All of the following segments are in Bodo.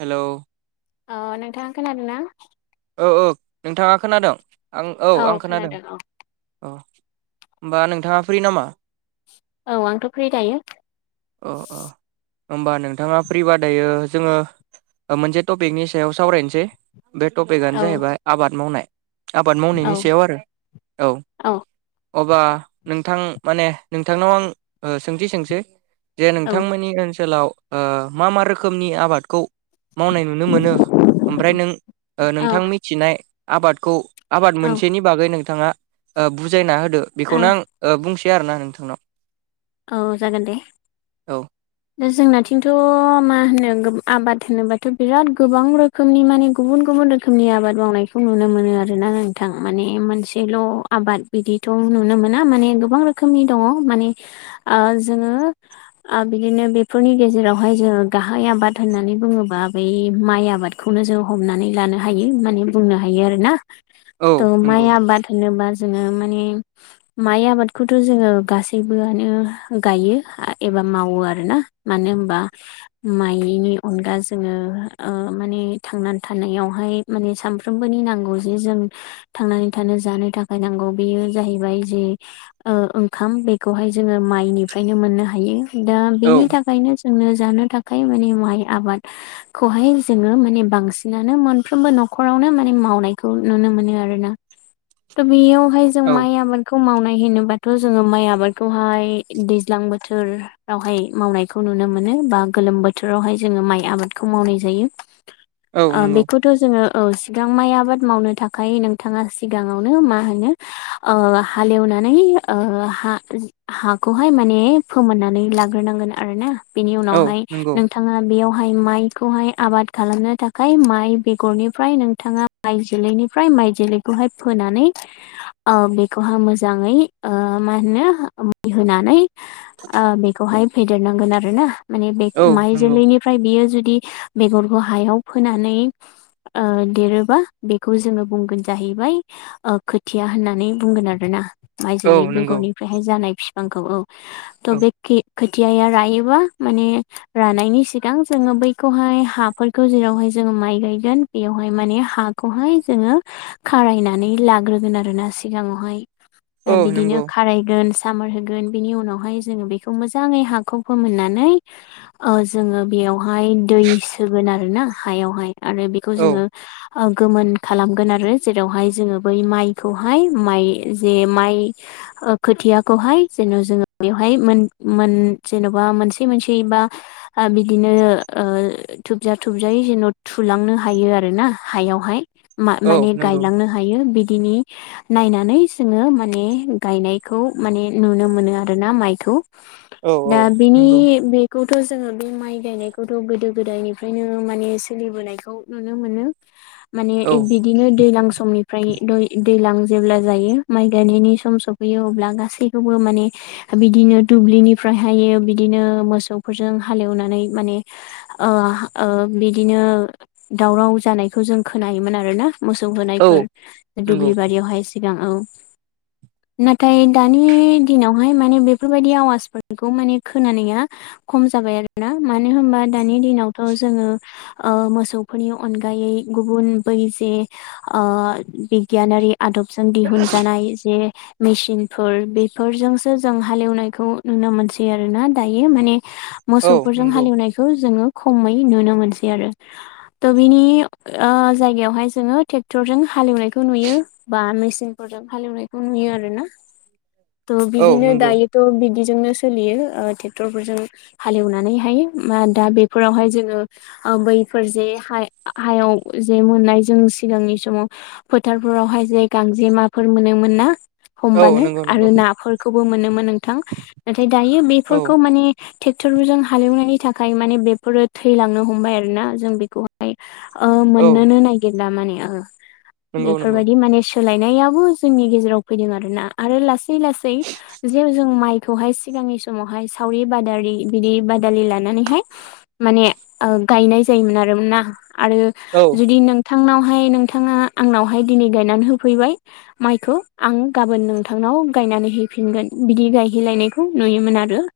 हेलौ अ नोंथां खोनादों ना औ औ नोंथाङा खोनादों आं औ आं खोनादों अ होमबा नोंथाङा फ्रि नामा औ आंथ' फ्रि दायो अ अ होमबा नोंथाङा फ्रिबा दायो जोङो मोनसे टपिकनि सायाव सावरायनोसै बे औ टपिकआनो जाहैबाय आबाद मावनाय आबाद औ मावनायनि सायाव आरो औ अबा नोंथां माने नोंथांनाव आं सोंथि सोंसै जे नोंथांमोननि ओनसोलाव मा मा रोखोमनि आबादखौ मावनाय नुनो मोनो ओमफ्राय नों औ नोंथां मिथिनाय आबादखौ आबाद औ मोनसेनि बागै नोंथाङा बुजायना होदो औ बेखौनो आं बुंसै आरोना नोंथांनाव औ जागोन दे औ दा जोंनाथिंथ' मा होनो आबाद होनोबाथ' बिराद गोबां रो खोमनि माने गुबुन गुबुन रोखोमनि आबाद मावनायखौ नुनो मोनो आरोना नोंथां माने मोनसेल' आबाद बिदिथ' नुनो मोना माने गोबां रोखोमनि दङ माने जोङो बिदिनो बेफोरनि गेजेरावहाय जोङो गाहाय आबाद होननानै बुङोबा बै माइ आबाद खौनो जों हमनानै लानो हायो माने बुंनो हायो आरो ना औ थ माइ नंगौ आबाद होनोबा जोङो माने माइ आबादखौथ' जोङो गासै गासैबोआनो गायो एबा मावो आरोना मानो होनबा माइनि अनगा जोङो माने थांनानै थानायावहाय माने सानफ्रोमबोनि नांगौ जे जों थांनानै थानो जानो थाखाय नांगौ बेयो जाहैबाय जे ओंखाम बे खौहाय जोङो माइनिफ्रायनो मोननो हायो दा औ बेनि थाखायनो जोंङो जानो थाखाय माने माइ आबाद खौहाय जोङो माने बांसिनानो मोनफ्रोमबो न'खरावनो माने मावनायखौ नुनो मोनो आरोना थ' बेयावहाय जों औ माइ आबादखौ मावनाय होनोबाथ' जोङो माइ आबाद खौहाय दैज्लां बोथोरावहाय मावनायखौ नुनो मोनो बा गोलोम बो थोरावहाय जोङो माइ आबादखौ मावनाय जायो [inaudible] आ नंगौ बेखौ थ' जोङो औ सिगां माइ आबाद मावनो थाखाय नोंथाङा सिगाङावनो मा होनो ओ हालेवनानै ओ हा हाखौहाय माने फोमोननानै लाग्रोनांगोन आरो ना बेनि औ उनावहाय नंगौ नों थाङा बेयावहाय माइखौहाय आबाद खालामनो थाखाय माइ बेगरनिफ्राय नोंथाङा माइ जोलैनिफ्राय माइ जोलैखौहाय फोनानै ओ बेखौहा मोजाङै ओ मा होनो ओ मुलि होनानै आ बेखौहाय फेदेरनांगोन आरो ना। माने बे औ माइ नंगौ जोलैनि फ्राय बियो जुदि बेगरखौ हायाव फोनानै ओ देरोबा बेखौ जोङो बुंगोन जाहैबाय ओ खोथिया होननानै बुंगोन आरो ना। माइ औ जोलै नंगौ बेगरनिफ्रायहाय जानाय बिफांखौ औ। थह औ बेखि खोथियाया रायोबा माने रानायनि सिगां जोङो बैखौहाय हाफोरखौ जेरावहाय जोङो माइ गायगोन। बेयावहाय माने हाखौहाय जोङो खारायनानै लाग्रोगोन आरो ना सिगाङावहाय। औ ओ बिदिनो नंगौ खाराय गोन सामार होगोन बिनि उनावहाय जोङो बेखौ मोजाङै हाखौ फोमोननानै ओ जोङो बेयावहाय दै सोगोन आरो ना हायावहाय। आरो बेखौ औ जोङो ओ गोमोन खालामगोन आरो जेरावहाय जोङो बै माइखौहाय माइ जे माइ ओख खोथियाखौहाय जेन' जोङो बेवहाय मोन मोन जेन'बा मोनसे मोनसे बा आ बिदिनो ओ थुबजा थुबजायै जेन' थुलांनो हायो आरो ना हायावहाय। मा औ माने नंगौ गायलांनो हायो बिदिनि नायनानै जोङो माने गायनाय खौ माने नुनो मोनो आरोना माइखौ। औ औ दा बिनि नंगौ बेखौथ' जोङो बे माइ गायनायखौथ' गोदो गोदायनिफ्रायनो माने सोलिबोनायखौ नुनो मोनो। माने औ एख बिख इदिनो दैज्लां समनिफ्राय दै दैलां जेब्ला जायो माइ गायनायनि सम सौ फैयो अब्ला गासैखौबो माने बिदिनो दुब्लिनिफ्रायहायो बिदिनो मोसौफोरजों हालेवनानै माने ओ ओ बिदिनो दावराव जानायखौ जों खोनायोमोन आरो ना। मोसौ औ होनायफोर नंगौ दुब्लि बारियावहाय सिगां औ। नाथाय दानि दिनावहाय माने बेफोरबायदि आवाजफोरखौ माने खोनानाया खम जाबाय आरो ना। मानो होनबा दानि दिनावथ' जोङो ओ मोसौफोरनि अनगायै गुबुन बै जे ओ बिगियानारि आदबजों दिहुनजानाय जे मिसिनफोर बेफोरजोंसो जों हालेवनायखौ नुनो मोनसै आरो ना दायो माने औ मोसौफोरजों नंगौ हालेवनायखौ जोङो खमै नुनो मोनसै आरो। थ' बिनि ओ जायगायावहाय जोङो टेक्टरजों हालेवनायखौ नुयो। बा मिसिनफोरजों हालेवनायखौ नुयो आरो ना। थ' औ बिदिनो नंगौ दायो थ' बिदिजोंनो सोलियो टेक्टरफोरजों। हालेवनानैहाय दा बेफोरावहाय जोङो ओ बैफोर जे हाय हायाव जे मोननाय जों सिगांनि समाव फोथारफोरावहाय जे गांजेमाफोर मोनोमोन ना औ हमबानो नंगौ नंगौ आरो नाफोर खौबो मोनोमोन नोंथां। नाथाय दायो औ बेफोरखौ माने टेक्टरफोरजों हालेवनायनि थाखाय माने बेफोरो थैलांनो हमबाय आरो ना जों बेखौ हाय ओ औ मोननोनो नागिरला माने ओ नंगौ नंगौ बेफोरबायदि माने सोलायनायाबो जोंनि गेजेराव फैदों आरो ना। आरो लासै लासै जेराव जों माइखौहाय सिगांनि समावहाय सावरि बादारि बिदि बादालि लानानैहाय माने ओ गायनाय जायोमोन आरो ना। आरो औ जुदि नोंथांनावहाय नोंथाङा आंनावहाय दिनै गायनानै होफैबाय माइखौ आं गाबोन नोंथांनाव गायनानै हैफिनगोन बिदि गायहैलायनायखौ नुयोमोन आरो।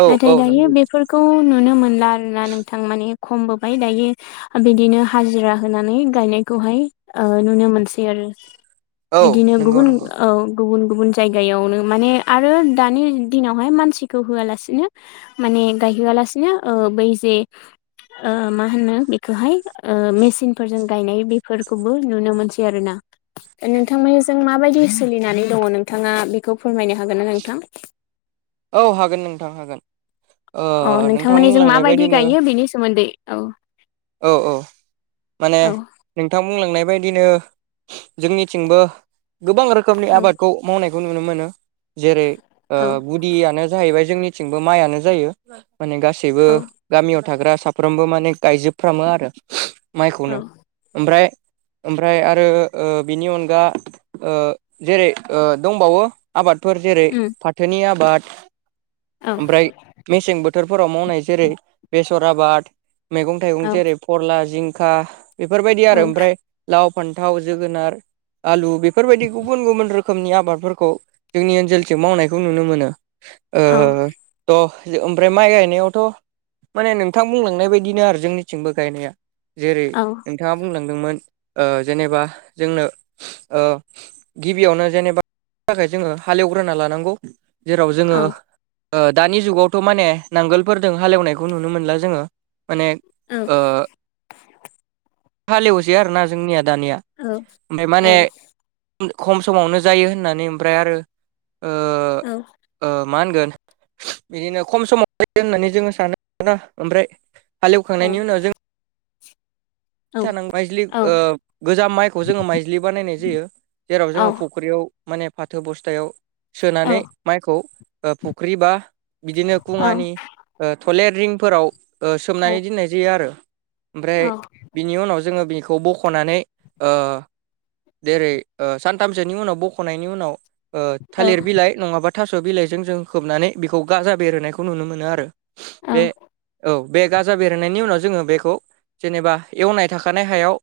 औ औ नाथाय दायो नंगौ बेफोरखौ नुनो मोनला आरो ना नोंथां माने खमबोबाय दायो। बिदिनो हाजिरा होनानै गायनायखौहाय नुनो मोनसै आरो। औ बिदिनो नंगौ गुबुन नंगौ औ गुबुन गुबुन जायगायावनो माने आरो दानि दिनावहाय मानसिखौ होआलासिनो माने गायहोयालासिनो ओ बै जे मा होनो बेखौहाय मेसिनफोरजों गायनाय बेफोरखौबो नुनो मोनसै आरो ना। नोंथांमोनजों माबायदि सोलिनानै दङ नोंथाङा बेखौ फोरमायनो हागोन ना नोंथां? औ हागोन नोंथां हागोन। ओ अ नोंथां नोंथांमोननि जों बुंलांनाय माबायदि बायदिनो गायो बेनि सोमोन्दै औ औ औ माने औ नोंथां बुंलांनाय बायदिनो जोंनिथिंबो गोबां रोखोमनि औ आबादखौ मावनायखौ नुनो मोनो जेरै औ यि आनो जाहैबाय जोंनिथिंबो माइआनो जायो माने गासैबो औ गामियाव थाग्रा साफ्रोमबो माने गायजोबफ्रामो आरो औ माइखौनो ओमफ्राय ओमफ्राय आरो बिनि अनगा जेरै दंबावो आबादफोर जेरै उम फाथोनि आबाद औ ओमफ्राय मेसें बोथोर बोथोरफोराव मावनाय जेरै बेसर आबाद मैगं थाइगं औ जेरै फोरला जिंखा बेफोरबायदि आरो औ ओमफ्राय लाव फान्थाव जोगोनार आलु बेफोरबायदि गुबुन गुबुन रोखोमनि आबादफोरखौ जोंनि ओनसोलजों मावनायखौ नुनो मोनो। औ ओ द' ओमफ्राय माइ गायनायावथ' माने नोंथां बुंलांनाय बायदिनो आरो जोंनिथिंबो गायनाया। जेरै औ नोंथाङा बुंलांदोंमोन जेनेबा जोंनो गिबियावनो जेनेबा थाखाय जोङो हालेवग्रोना लानांगौ जेराव जोङो औ दानि जुगावथ' माने नांगोलफोरजों हालेवनायखौ नुनो मोनला जोङो माने औ हालेवसै आरोना जोंनिया दानिया ओमफ्राय माने खम समावनो जायो होननानै ओमफ्राय आरो मा होनगोन बिदिनो खम समाव फैगोन होननानै जोङो सानो ओमफ्राय औ हालेवखांनायनि उनाव जों [inaudible] औ माइज्लि औ गोजाम माइखौ जोङो माइज्लि बानायनाय जायो जेराव औ जोङो फुख्रियाव माने फाथो बस्थायाव औ सोनानै माइखौ फुख्रि बा बिदिनो औ खुङानि थलेर रिंफोराव औ सोमनानै दोननाय जायो आरो ओमफ्राय [inaudible] बिनि उनाव जोङो बिखौ बख'नानै जेरै सानथामसोनि उनाव बख'नायनि उनाव औ थालिर बिलाइ नङाबा थास' बिलाइजों जों खोबनानै बेखौ गाजा बेरहोनायखौ नुनो मोनो आरो। बे औ बे गाजा बेरनायनि उनाव जोङो बेखौ जेनेबा एवनाय थाखानाय हायाव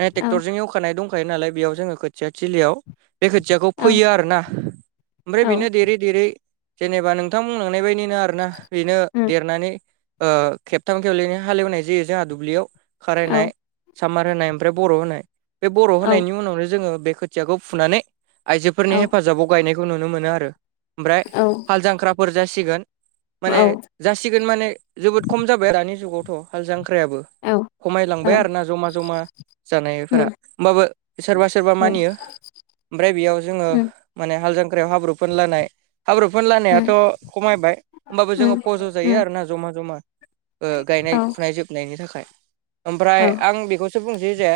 मे औ ट्रेक्टरजों एवखानाय दंखायो नालाय बेयाव जोंङो खोथिया थललियाव बे खोथियाखौ औ फैयो आरोना ओमफ्राय बेनो देरै देरै जेनेबा नोंथां बुंलांनाय बायदि बेनो आरोना बेनो उम देरनानै खेबथाम खेबलैनो हालेवनाय जायो जोंहा दुब्लियाव औ खारायनाय सामार होनाय ओमफ्राय बर' होनाय बे बर' औ होनायनि उनावनो जोंङो बेखौ खोथियाखौ फुनानै औ आइजोफोरनि हेफाजाबाव गायनायखौ नुनो मोनो आरो ओमफ्राय हाल जांख्रा हरजासिगोन औ माने जासिगोन माने जोबोद खम जाबाय दानि जुगावथ' हाल जांख्रायाबो। औ खमायलांबाय आरोना जमा जमा जानायफोरा उम होमबाबो सोरबा सोरबा औ मानियो ओमफ्राय बेयाव जोंङो उम माने हाल जांख्रायाव हाब्रु फोनलानाय हाब्रुफोर लानायाथ' उम खमायबाय होमबाबो उम उम जोङो फज' जायो आरोना जमा जमा औ गायनाय फुनाय जोबनायनि थाखाय औ ओमफ्राय आं बेखौसो बुंसै जे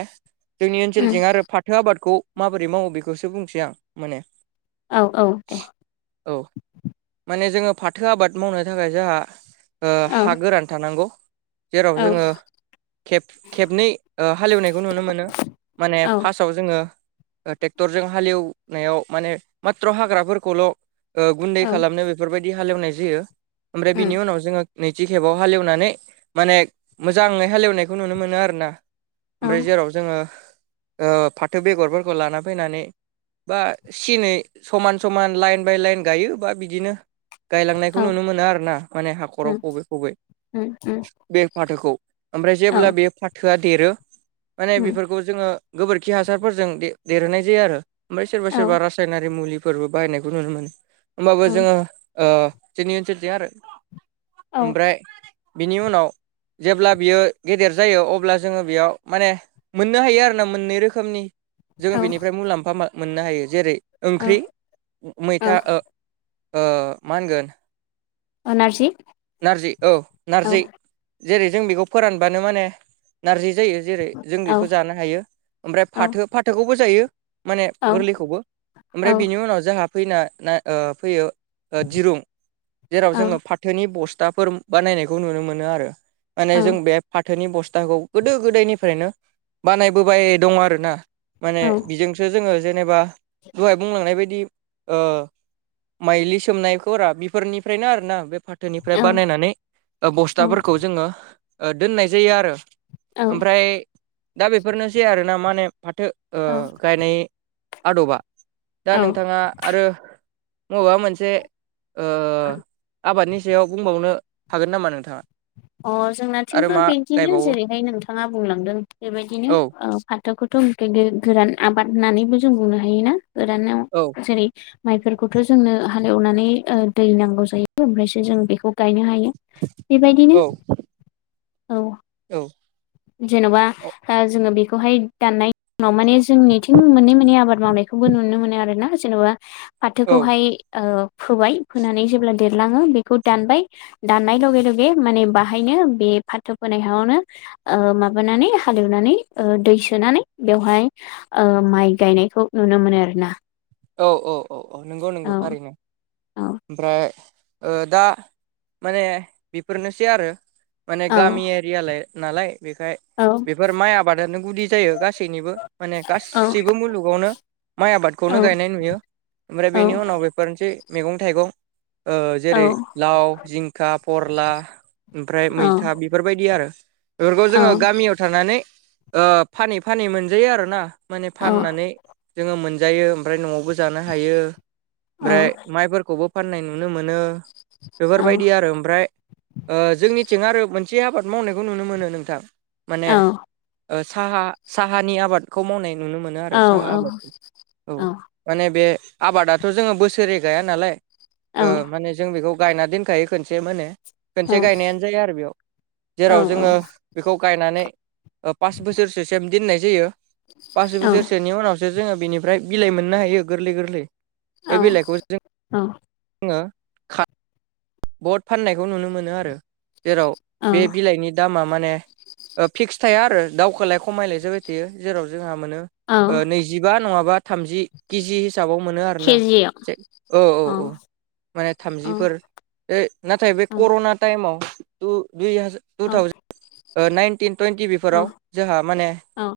जोंनि ओनसोलजों आरो फाथो आबादखौ माबोरै मावो बेखौसो बुंसै आं माने औ औ दे औ माने जोङो फाथो आबाद मावनो थाखाय जोंहा ओ औ हा गोरान थानांगौ औ जेराव जोङो खेब खेबनै ओ हालेवनायखौ नुनो मोनो माने औ उम औ फार्स्ट फाव जोङो ओ ट्रेक्टरजों हालेवनायाव माने मत्र' हाग्राफोरखौल' ओ गुन्दै खालामनो बेफोरबायदि हालेवनाय जायो ओमफ्राय उम बिनि उनाव जोङो नैथि खेबाव हालेवनानै माने मोजाङै हालेवनायखौ नुनो मोनो आरो ना। ओमफ्राय जेराव जोङो ओ फाथो बेगरफोरखौ लाना फैनानै बा सिनै समान समान लाइन बाय लाइन गायो बा बिदिनो औ उम औ गायलांनायखौ नुनो मोनो आरो ना माने हाखराव फबै फबै बे फाथोखौ। ओमफ्राय जेब्ला बे फाथोआ देरो माने बेफोर खौ जोङो गोबोरखि हासारफोरजों दे-देरहोनाय जायो आरो ओमफ्राय सोरबा सोरबा रासायनारि मुलि फोरबो बाहायनायखौ नुनो मोनो होमबाबो जोङो ओ जोंनि ओनसोलजों आरो ओमफ्राय बिनि उनाव जेब्ला बियो गेदेर जायो अब्ला जोङो बेयाव माने मोननो हायो आरो ना मोननै रोखोमनि। जोङो औ बेनिफ्राय मुलाम्फा मा मोननो हायो जेरै ओंख्रि औ मैथा ओ ओ मा होनगोन औ नारजि नारजि औ औ नारजि। जेरै जों बेखौ फोरानबानो माने नारजि जायो जेरै जों औ बेखौ जानो हायो। ओमफ्राय औ फाथो फाथोखौबो जायो माने औ गोरलैखौबो औ ओमफ्राय बिनि उनाव जोंहा फैना ना ओ फैयो ओ दिरुं जेराव जोङो फा थोनि बस्थाफोर बानायनायखौ नुनो मोनो आरो माने जों बे फाथोनि बस्थाखौ गोदो गोदायनिफ्रायनो बानायबोबाय दं आरोना। माने बिजोंसो जोङो जेनेबा दहाय बुंलांनाय बायदि ओ माइलि सोमनायखौरा बेफोरनिफ्रायनो आरो ना बे फाथ थोनिफ्राय बानायनानै ओ बस्थाफोरखौ जोङो ऐ दोननाय जायो आरो ओमफ्राय दा बेफोरनोसै आरोना माने फाथो औ ओ गायनाय आदबा दा औ औ नोंथाङा आरो मबेबा मोनसे ओ आबादनि सायाव बुंबावनो हागोन नामा नोंथां अ जोंनाथिमबो बिदिनो गायबावो जेरैहाय नोंथाङा बुंलांदों बेबायदिनो औ। फाथोखौथ' खैगोन गोरान आबाद होननानैबो जों बुंनो हायोना गोरानाव औ जेरै माइफोरखौथ' जोंनो हालेवनानै दै नांगौ जायो ओमफ्रायसो जों बेखौ गायनो हायो। बेबायदिनो [inaudible] औ औ जेन'बा ओ जोङो बेखौहाय दाननाय उनाव माने जोंनिथिं मोननै मोननै आबाद मावनायखौबो नुनो मोनो आरो ना जेन'बा। फाथोखौहाय फोबाय फोनानै जेब्ला देरलाङो बेखौ दानबाय। दाननाय लगे लगे माने बाहायनो बे फाथो फोनाय हायावनो ओ माबानानै हालेवनानै ओ दै सोनानै बेवहाय ओ माइ गायनायखौ नुनो मोनो आरो ना। औ औ औ औ नंगौ नंगौ थारैनो। औ ओमफ्राय ओ दा माने बेफोरनोसै आरो। माने औ गामि एरि नालाय नालाय बेखाय औ बेफोर माइ आबादानो गुदि जायो गासैनिबो माने गासैबो मुलुगावनो माइ औ आबादखौनो गायनाय नुयो ओमफ्राय औ बेनि उनाव बेफोरनोसै मैगं थाइगं ओ औ जेरै लाव जिंखा परला ओमफ्राय औ मैथा बेफोरबायदि आरो बेफोरखौ औ जोङो गामियाव थानानै‌ ओ फानै फानै मोनजायो आरो ना। माने फाननानै जोङो मोनजायो ओमफ्राय न'आवबो जानो हायो औ ओमफ्राय माइफोरखौबो फाननाय नुनो मोनो औ बेफोरबायदि आरो ओमफ्राय जोंनिथिं आरो मोनसे आबाद मावनायखौ नुनो मोनो नोंथां माने साहा साहानि आबादखौ मावनाय नुनो मोनो आरो औ साहा आबादखौ औ माने बे आबादाथ' जोङो बोसोरै गाया नालाय औ माने जों बेखौ गायना दोनखायो खनसे मे खनसे औ गायनायानो जाया आरो बेयाव औ जेराव जोङो बेखौ गायनानै पास बोसोरसोसिम दोननाय जायो पास औ बोसोरसोनि उनाव दा जोङो बिनिफ्राय बिलाइ मोननो हायो गोरलै गोरलै बे औ बिलाइखौ औ जोङो बद फाननायखौ नुनो मोनो आरो जेराव औ बे बिलाइनि दामा माने फिक्स थाया आरो दाउखौलाय खमायलाय जाबाय थायो जेराव जोंहा मोनो औ नैजिबा नङाबा थामजि केजि हाब हिसाबाव मोनो आरोना केजियाव जे औ औ औ माने औ थामजिफोर नाथाय बे औ कर'ना टाइमाव दुजार टु औ थावजेन नाइनटिन टुइन्टि औ बेफोराव जोंहा माने औ